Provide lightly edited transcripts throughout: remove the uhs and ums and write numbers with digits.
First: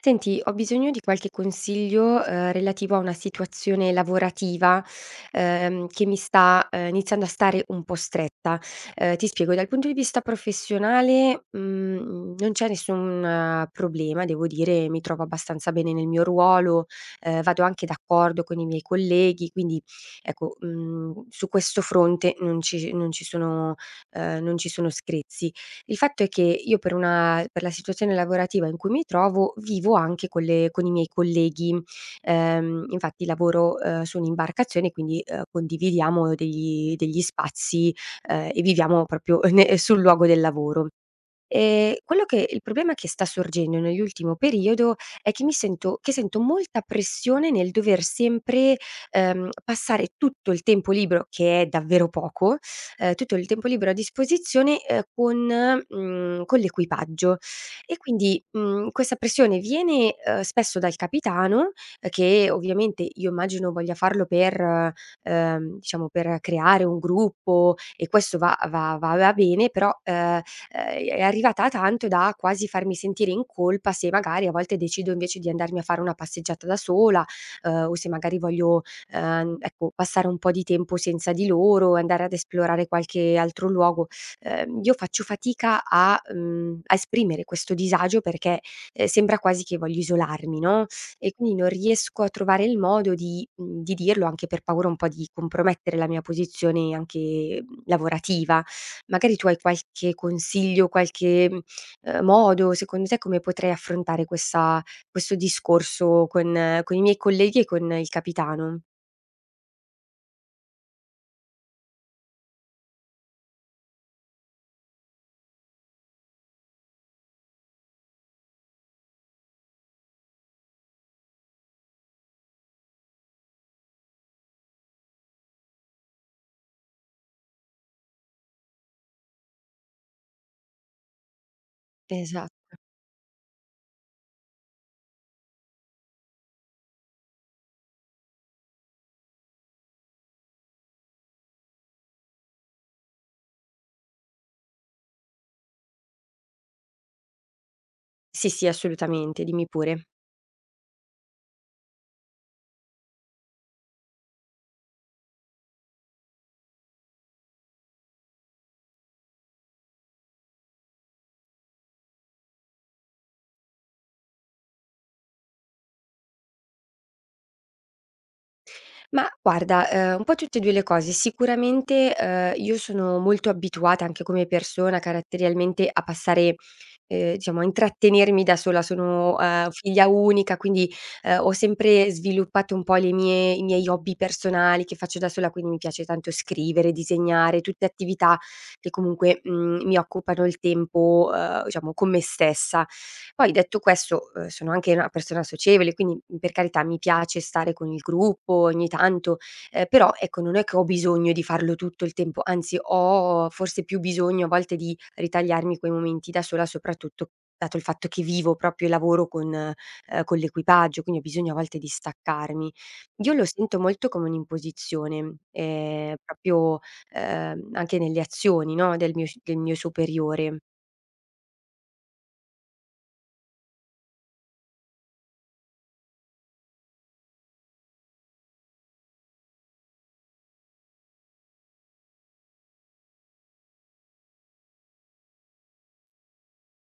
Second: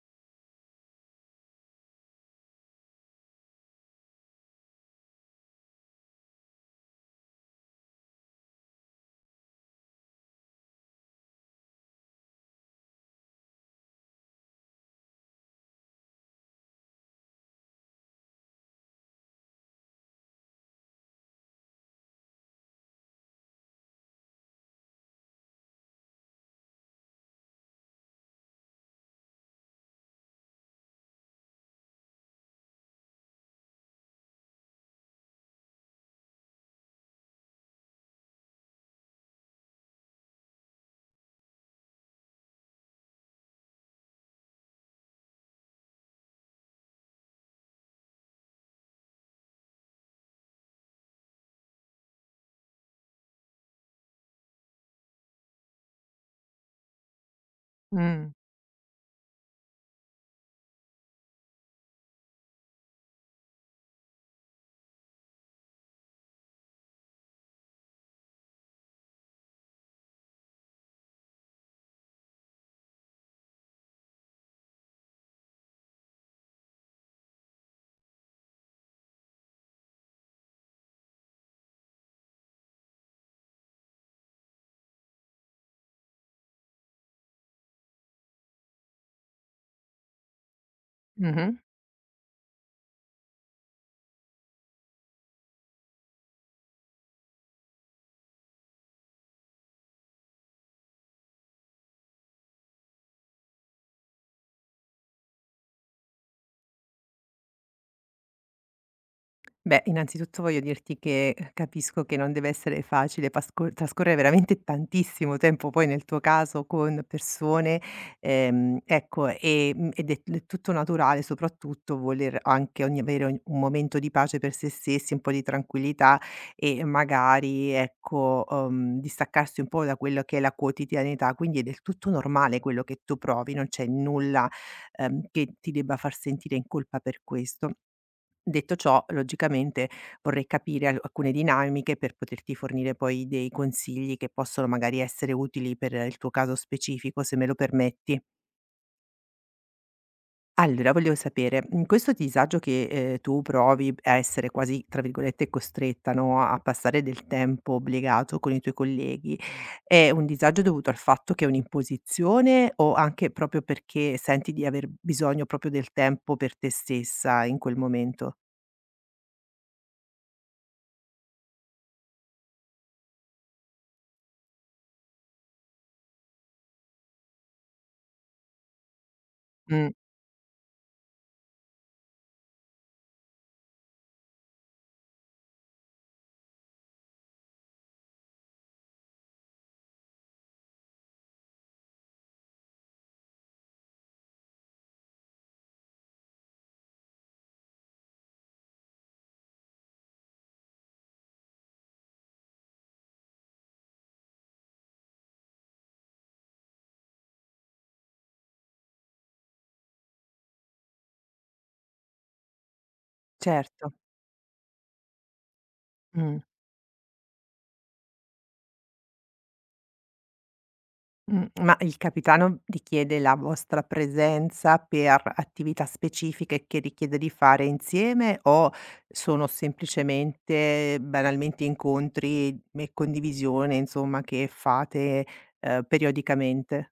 Senti, ho bisogno di qualche consiglio, relativo a una situazione lavorativa, che mi sta, iniziando a stare un po' stretta. Ti spiego, dal punto di vista professionale, non c'è nessun problema, devo dire, mi trovo abbastanza bene nel mio ruolo, vado anche d'accordo con i miei colleghi, quindi ecco, su questo fronte non ci sono screzi. Il fatto è che io, per la situazione lavorativa in cui mi trovo, vivo anche con le con i miei colleghi. Infatti lavoro, su un'imbarcazione, quindi, condividiamo degli spazi, e viviamo proprio ne sul luogo del lavoro. Quello che il problema che sta sorgendo nell'ultimo periodo è che mi sento che sento molta pressione nel dover sempre, passare tutto il tempo libero, che è davvero poco, tutto il tempo libero a disposizione, con con l'equipaggio. E Mh. quindi, questa pressione viene, spesso dal capitano, che ovviamente io immagino voglia farlo per diciamo per creare un gruppo, e questo va bene, però è arrivata a tanto da quasi farmi sentire in colpa se magari a volte decido invece di andarmi a fare una passeggiata da sola, o se magari voglio, ecco, passare un po' di tempo senza di loro, andare ad esplorare qualche altro luogo. Io faccio fatica a esprimere questo disagio perché, sembra quasi che voglio isolarmi, no, e quindi Mh-mh. non riesco a trovare il modo di dirlo, anche per paura un po' di compromettere la mia posizione anche, lavorativa. Magari tu hai qualche consiglio, qualche, modo secondo te, come potrei affrontare questa questo discorso con i miei colleghi e con il capitano? Beh, innanzitutto voglio dirti che, capisco che non deve essere facile pasco trascorrere veramente tantissimo tempo, poi nel tuo caso, con persone, ecco, e ed è del tutto naturale, soprattutto, voler anche ogni avere ogn un momento di pace per se stessi, un po' di tranquillità e magari, ecco, distaccarsi un po' da quello che è la quotidianità. Quindi è del tutto normale Esatto. quello che tu provi, non c'è nulla, che ti debba far sentire in colpa per questo. Detto ciò, logicamente vorrei capire al alcune dinamiche per poterti fornire poi dei consigli che possono magari essere utili per il tuo caso specifico, se me lo permetti. Sì, sì, assolutamente, dimmi pure. Allora, volevo sapere, in questo disagio che, tu provi a essere quasi, tra virgolette, "costretta", no, a passare del tempo obbligato con i tuoi colleghi, è un disagio dovuto al fatto che è un'imposizione o anche proprio perché senti di aver bisogno proprio del tempo per te stessa in quel momento? Ma guarda, un po' tutte e 2 le cose. Sicuramente, io sono molto abituata anche come persona, caratterialmente, a passare diciamo a intrattenermi da sola. Sono, Mh, figlia unica, quindi, ho sempre sviluppato un po' le mie i miei hobby personali che faccio da sola, quindi mi piace tanto scrivere, disegnare, tutte attività che comunque, mi occupano il tempo, diciamo con me stessa. Poi detto questo, sono anche una persona socievole, quindi, per carità mi piace stare con il gruppo ogni tanto, però ecco, non è che ho bisogno di farlo tutto il tempo, anzi ho forse più bisogno a volte di ritagliarmi quei momenti da sola, soprattutto dato il fatto che vivo proprio e lavoro con l'equipaggio, quindi ho bisogno a volte di staccarmi. Io lo sento certo. molto come un'imposizione, Mh. proprio, anche nelle azioni, no, del mio superiore. Ma il capitano richiede la vostra presenza per attività specifiche che richiede di fare insieme o sono semplicemente, banalmente, incontri e condivisione, insomma, che fate, periodicamente?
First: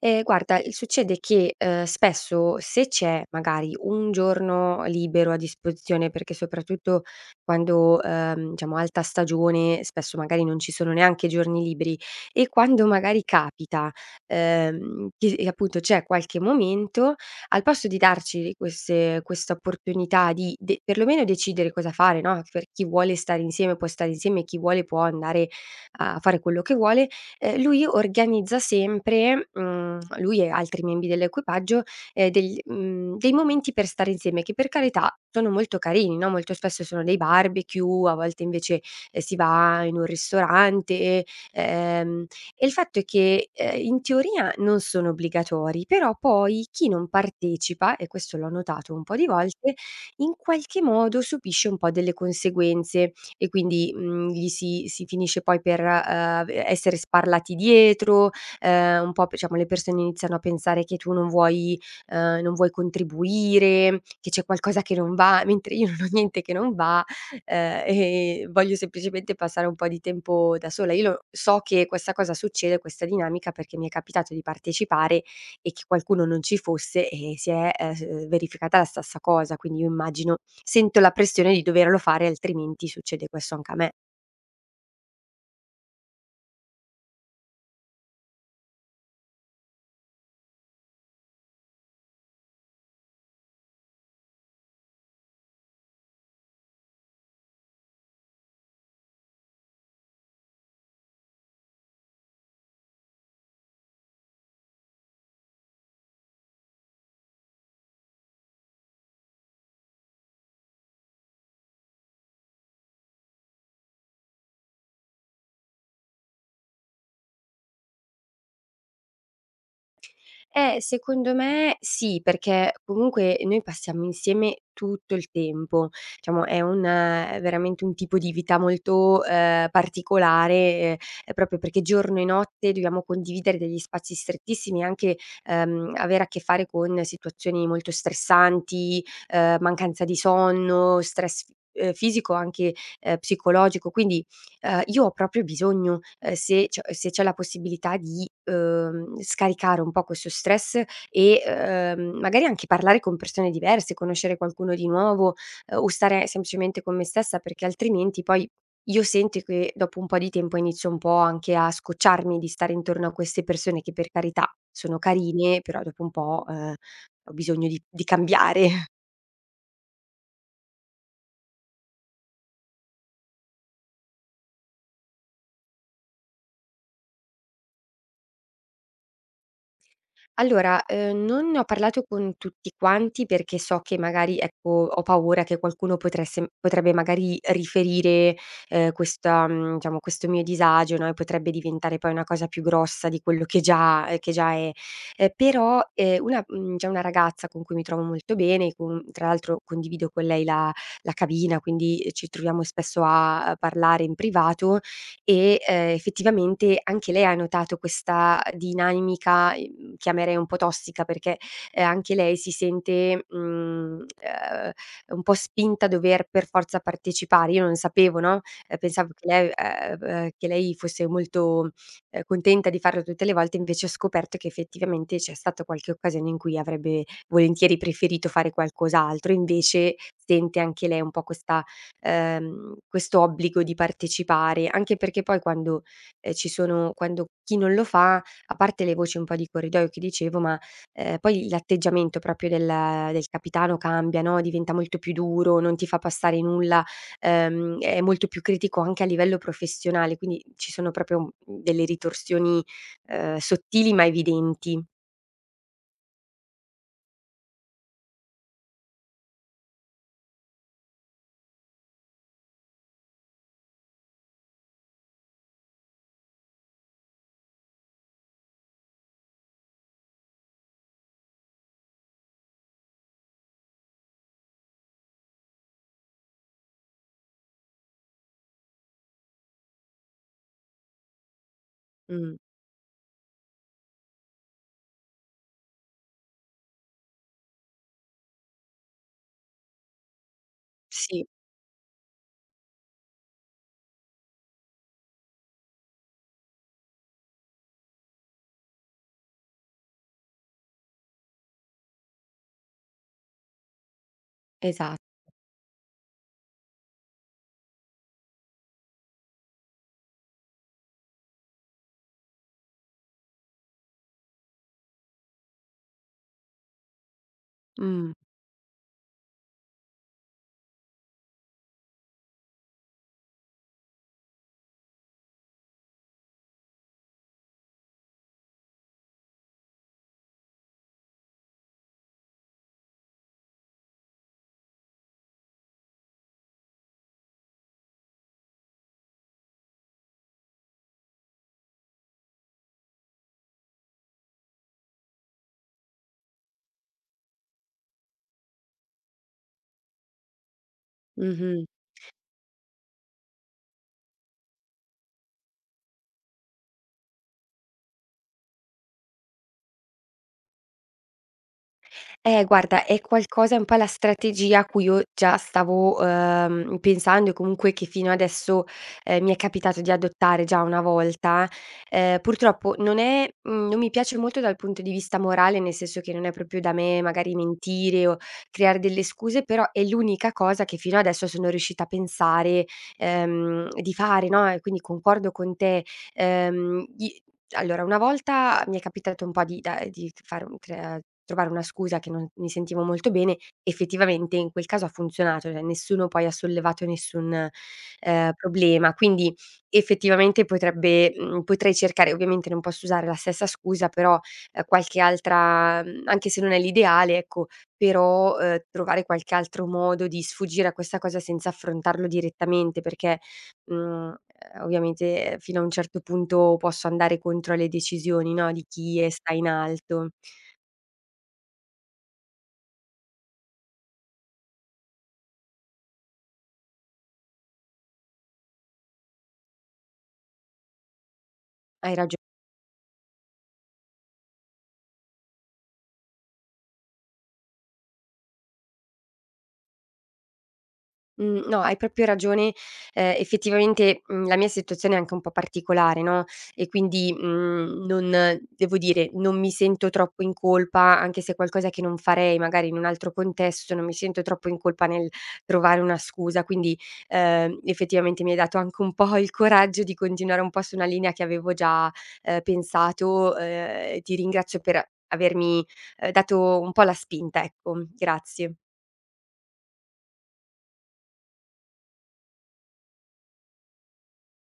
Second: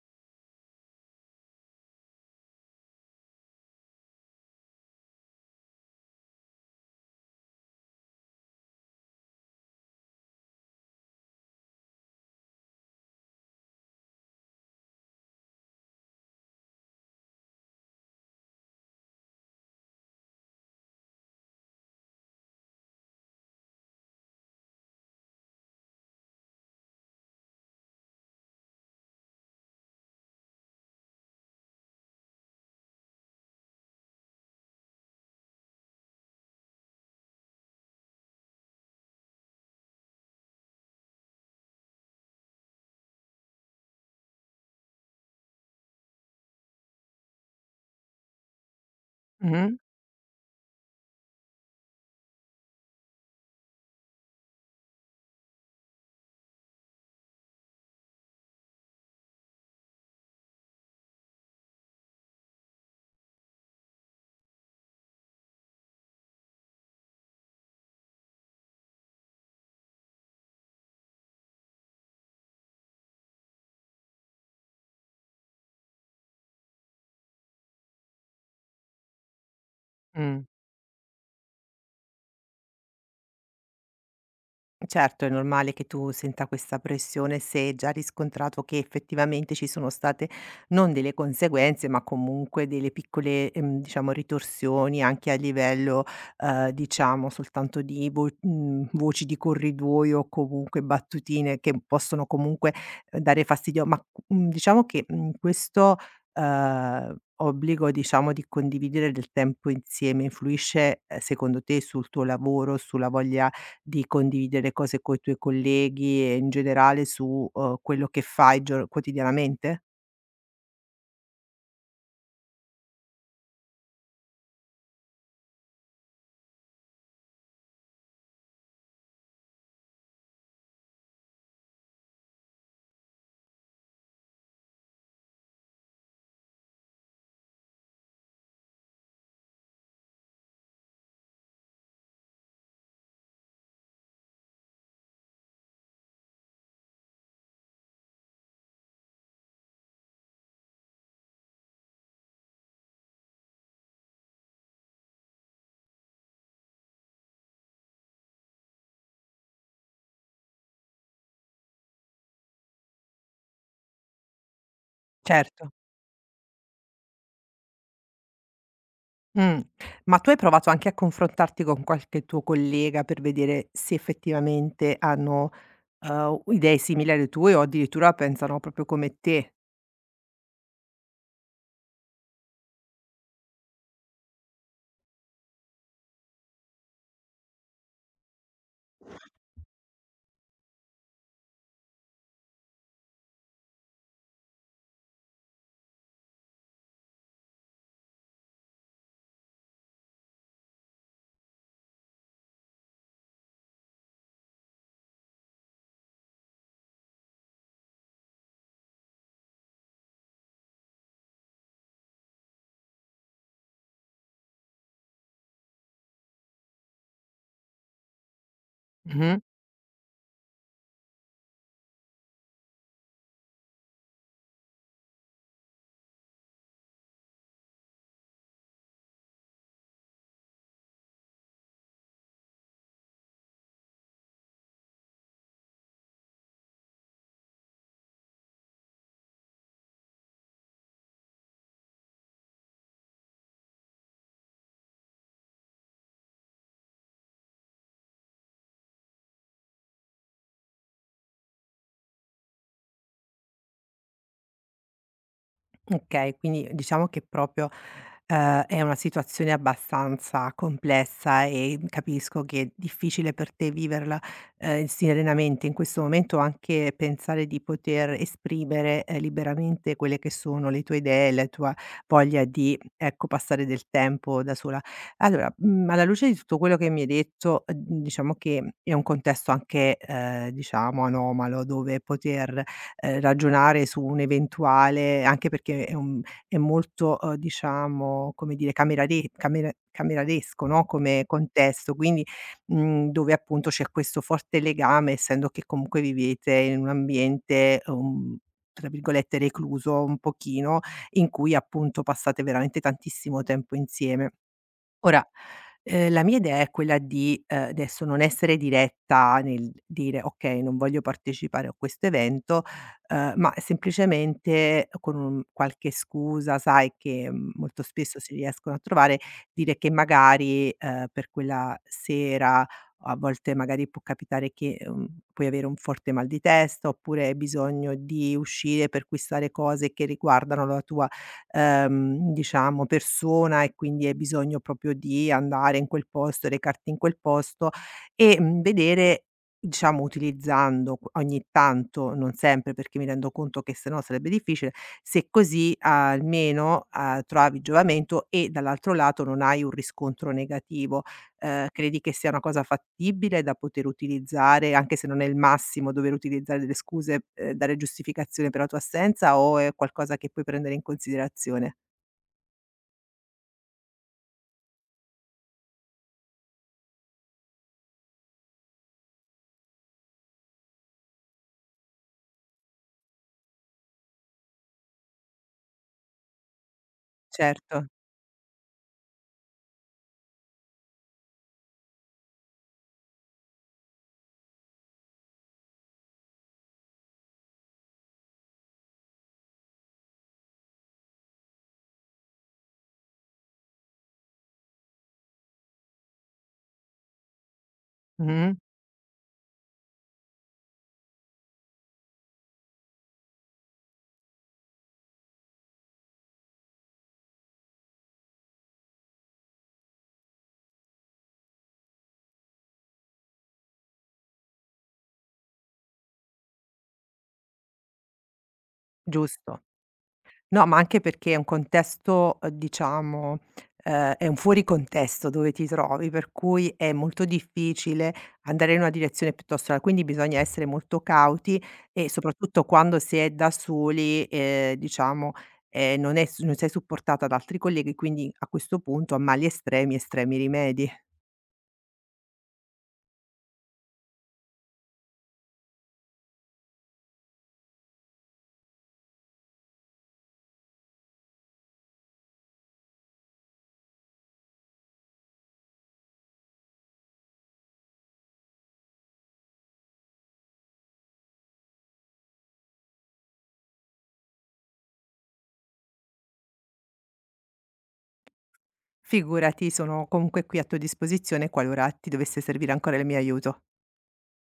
Guarda, il succede che, spesso se c'è magari un giorno libero a disposizione, perché soprattutto quando, diciamo alta stagione, spesso magari non ci sono neanche giorni liberi, e quando magari capita, che e appunto c'è qualche momento, al posto di darci queste questa opportunità di de perlomeno decidere cosa fare, no, per chi vuole stare insieme può stare insieme e chi vuole può andare a fare quello che vuole. Lui organizza sempre, lui e altri membri dell'equipaggio, dei momenti per stare insieme, che per carità sono molto carini, no, molto spesso sono dei barbecue, a volte invece, si va in un ristorante, ehm, e il fatto è che, in teoria non sono obbligatori, però poi chi non partecipa, e questo l'ho notato un po' di Mh-mh, volte, in qualche modo subisce un po' delle conseguenze. E quindi, gli si finisce poi per, v essere sparlati dietro, un po' p diciamo le persone iniziano a pensare che tu non vuoi, non vuoi contribuire, che c'è qualcosa che non va, mentre io non ho niente che non va, e voglio semplicemente passare un po' di tempo da sola. Io lo so che questa cosa succede, questa dinamica, perché mi è capitato di partecipare e che qualcuno non ci fosse e si è s verificata la stessa cosa. Quindi io immagino mh. sento la pressione di doverlo fare, altrimenti succede questo anche a me. Certo, è normale che tu senta questa pressione se hai già riscontrato che effettivamente ci sono state non delle conseguenze, ma comunque delle piccole, diciamo, ritorsioni anche a livello, diciamo, soltanto di voci di corridoio o comunque battutine che possono comunque dare fastidio. Ma diciamo che questo eh, obbligo, diciamo, di condividere del tempo insieme influisce secondo te sul tuo lavoro, sulla voglia di condividere cose coi tuoi colleghi e in generale su, quello che fai gior quotidianamente? Secondo me sì, perché comunque noi passiamo insieme tutto il tempo. Diciamo, è veramente un tipo di vita molto, particolare, proprio perché giorno e notte dobbiamo condividere degli spazi strettissimi, e anche, avere a che fare con situazioni molto stressanti, mancanza di sonno, stress f fisico, anche, psicologico. Quindi. Io ho proprio bisogno, se c'è la possibilità di, scaricare un po' questo stress e, magari anche parlare con persone diverse, conoscere qualcuno di nuovo, o stare semplicemente con me stessa, perché altrimenti poi io sento che dopo un po' di tempo inizio un po' anche a scocciarmi di stare intorno a queste persone, che per carità sono carine, Certo. però dopo un po', ho bisogno di cambiare. Mh. Ma tu hai provato anche a confrontarti con qualche tuo collega per vedere se effettivamente hanno, idee simili alle tue o addirittura pensano proprio come te? Allora, non ne ho parlato con tutti quanti perché so che magari, ecco, ho paura che qualcuno potresse potrebbe magari riferire, diciamo questo mio disagio, no, e potrebbe diventare poi una cosa più grossa di quello che già è. Però, c'è una ragazza con cui mi trovo molto bene, con tra l'altro condivido con lei la cabina, quindi ci troviamo spesso a parlare in privato, e, effettivamente anche lei ha notato questa dinamica, chiamerei un po' tossica, perché, anche lei si sente, un po' spinta a dover per forza partecipare. Io non sapevo, no, pensavo Mh-mh. Che lei fosse molto, contenta di farlo tutte le volte, invece ho scoperto che effettivamente c'è stata qualche occasione in cui avrebbe volentieri preferito fare qualcos'altro, invece sente anche lei un po' questa questo obbligo di partecipare, anche perché poi quando, ci sono quando chi non lo fa, a parte le voci un po' di corridoio che dicevo, ma, poi l'atteggiamento proprio del capitano cambia, no, diventa molto più duro, non ti fa passare nulla, è molto più critico anche a livello professionale, quindi ci sono proprio, delle ritorsioni, sottili ma evidenti. Okay, quindi diciamo che proprio, è una situazione abbastanza complessa e capisco che è difficile per te viverla, serenamente in questo momento, anche pensare di poter esprimere, liberamente quelle che sono le tue idee, la tua voglia di, ecco, passare del tempo da sola. Allora, alla luce di tutto quello che mi hai detto, diciamo che è un contesto anche, diciamo anomalo, dove Mh. poter ragionare su un eventuale anche perché è molto, diciamo, come dire, camerare camera cameralesco, no, come Sì, contesto, quindi, dove appunto c'è questo forte legame, essendo che comunque vivete in un ambiente, tra virgolette "recluso" un pochino, in cui appunto passate veramente tantissimo tempo insieme. esat Ora, la mia idea è quella di, adesso non essere diretta nel dire: "Okay, non voglio partecipare a questo evento", ma semplicemente con un qualche scusa, sai, che, molto mh. spesso si riescono a trovare, dire che magari, per quella sera a volte magari può capitare che, puoi avere un forte mal di testa, oppure hai bisogno di uscire per acquistare cose che riguardano la tua diciamo, persona e quindi hai bisogno proprio di andare in quel posto, recarti in quel posto e, vedere diciamo utilizzando q ogni tanto, non sempre perché mi rendo conto che se no sarebbe difficile, se così almeno, trovavi giovamento e dall'altro lato non hai un riscontro negativo. Mh-mh. Credi che sia una cosa fattibile da poter utilizzare, anche se non è il massimo dover utilizzare delle scuse, dare giustificazione per la tua assenza o è qualcosa che puoi prendere in considerazione? Eh, guarda, è un po' la strategia a cui io già stavo, pensando, e comunque che fino adesso, mi è capitato di adottare già una volta. Purtroppo non è mhmm, non mi piace molto dal punto di vista morale, nel senso che non è proprio da me magari Certo. mentire o creare delle scuse, però è l'unica cosa che fino adesso sono riuscita a pensare, di fare, no, e quindi concordo con te. I Allora, una volta mi è capitato un po' di fare un crea trovare una scusa che non mi sentivo molto bene. Effettivamente in quel caso ha funzionato, cioè nessuno poi ha sollevato nessun, Mh-mh. problema. Quindi effettivamente potrei cercare, ovviamente non posso usare la stessa scusa, però, qualche altra, anche se non è l'ideale, ecco, però, trovare qualche altro modo di sfuggire a questa cosa senza affrontarlo direttamente, perché Mhmm, ovviamente fino a un certo punto posso andare contro alle decisioni, no, di chi è sta in Giusto. alto. No, ma anche perché è un contesto, diciamo, è un fuori contesto dove ti trovi, per cui è molto difficile andare in una direzione piuttosto che quindi bisogna essere molto cauti Hai e ragione. soprattutto quando si è da soli, diciamo, non è s non sei supportato da altri colleghi, quindi a questo punto a mali estremi, estremi rimedi. Mhmm, no, hai proprio ragione. Effettivamente, la mia situazione è anche un po' particolare, no, e quindi, non devo dire, non mi sento troppo in colpa, anche se è qualcosa che non farei magari in un altro contesto, non mi sento troppo in colpa nel trovare una scusa. Quindi, effettivamente mi hai dato anche un po' il coraggio di continuare un po' su una linea che avevo già, pensato, e ti ringrazio per avermi, dato un po' la spinta, ecco. Grazie. Figurati, sono comunque qui a tua disposizione qualora ti dovesse servire ancora il mio aiuto.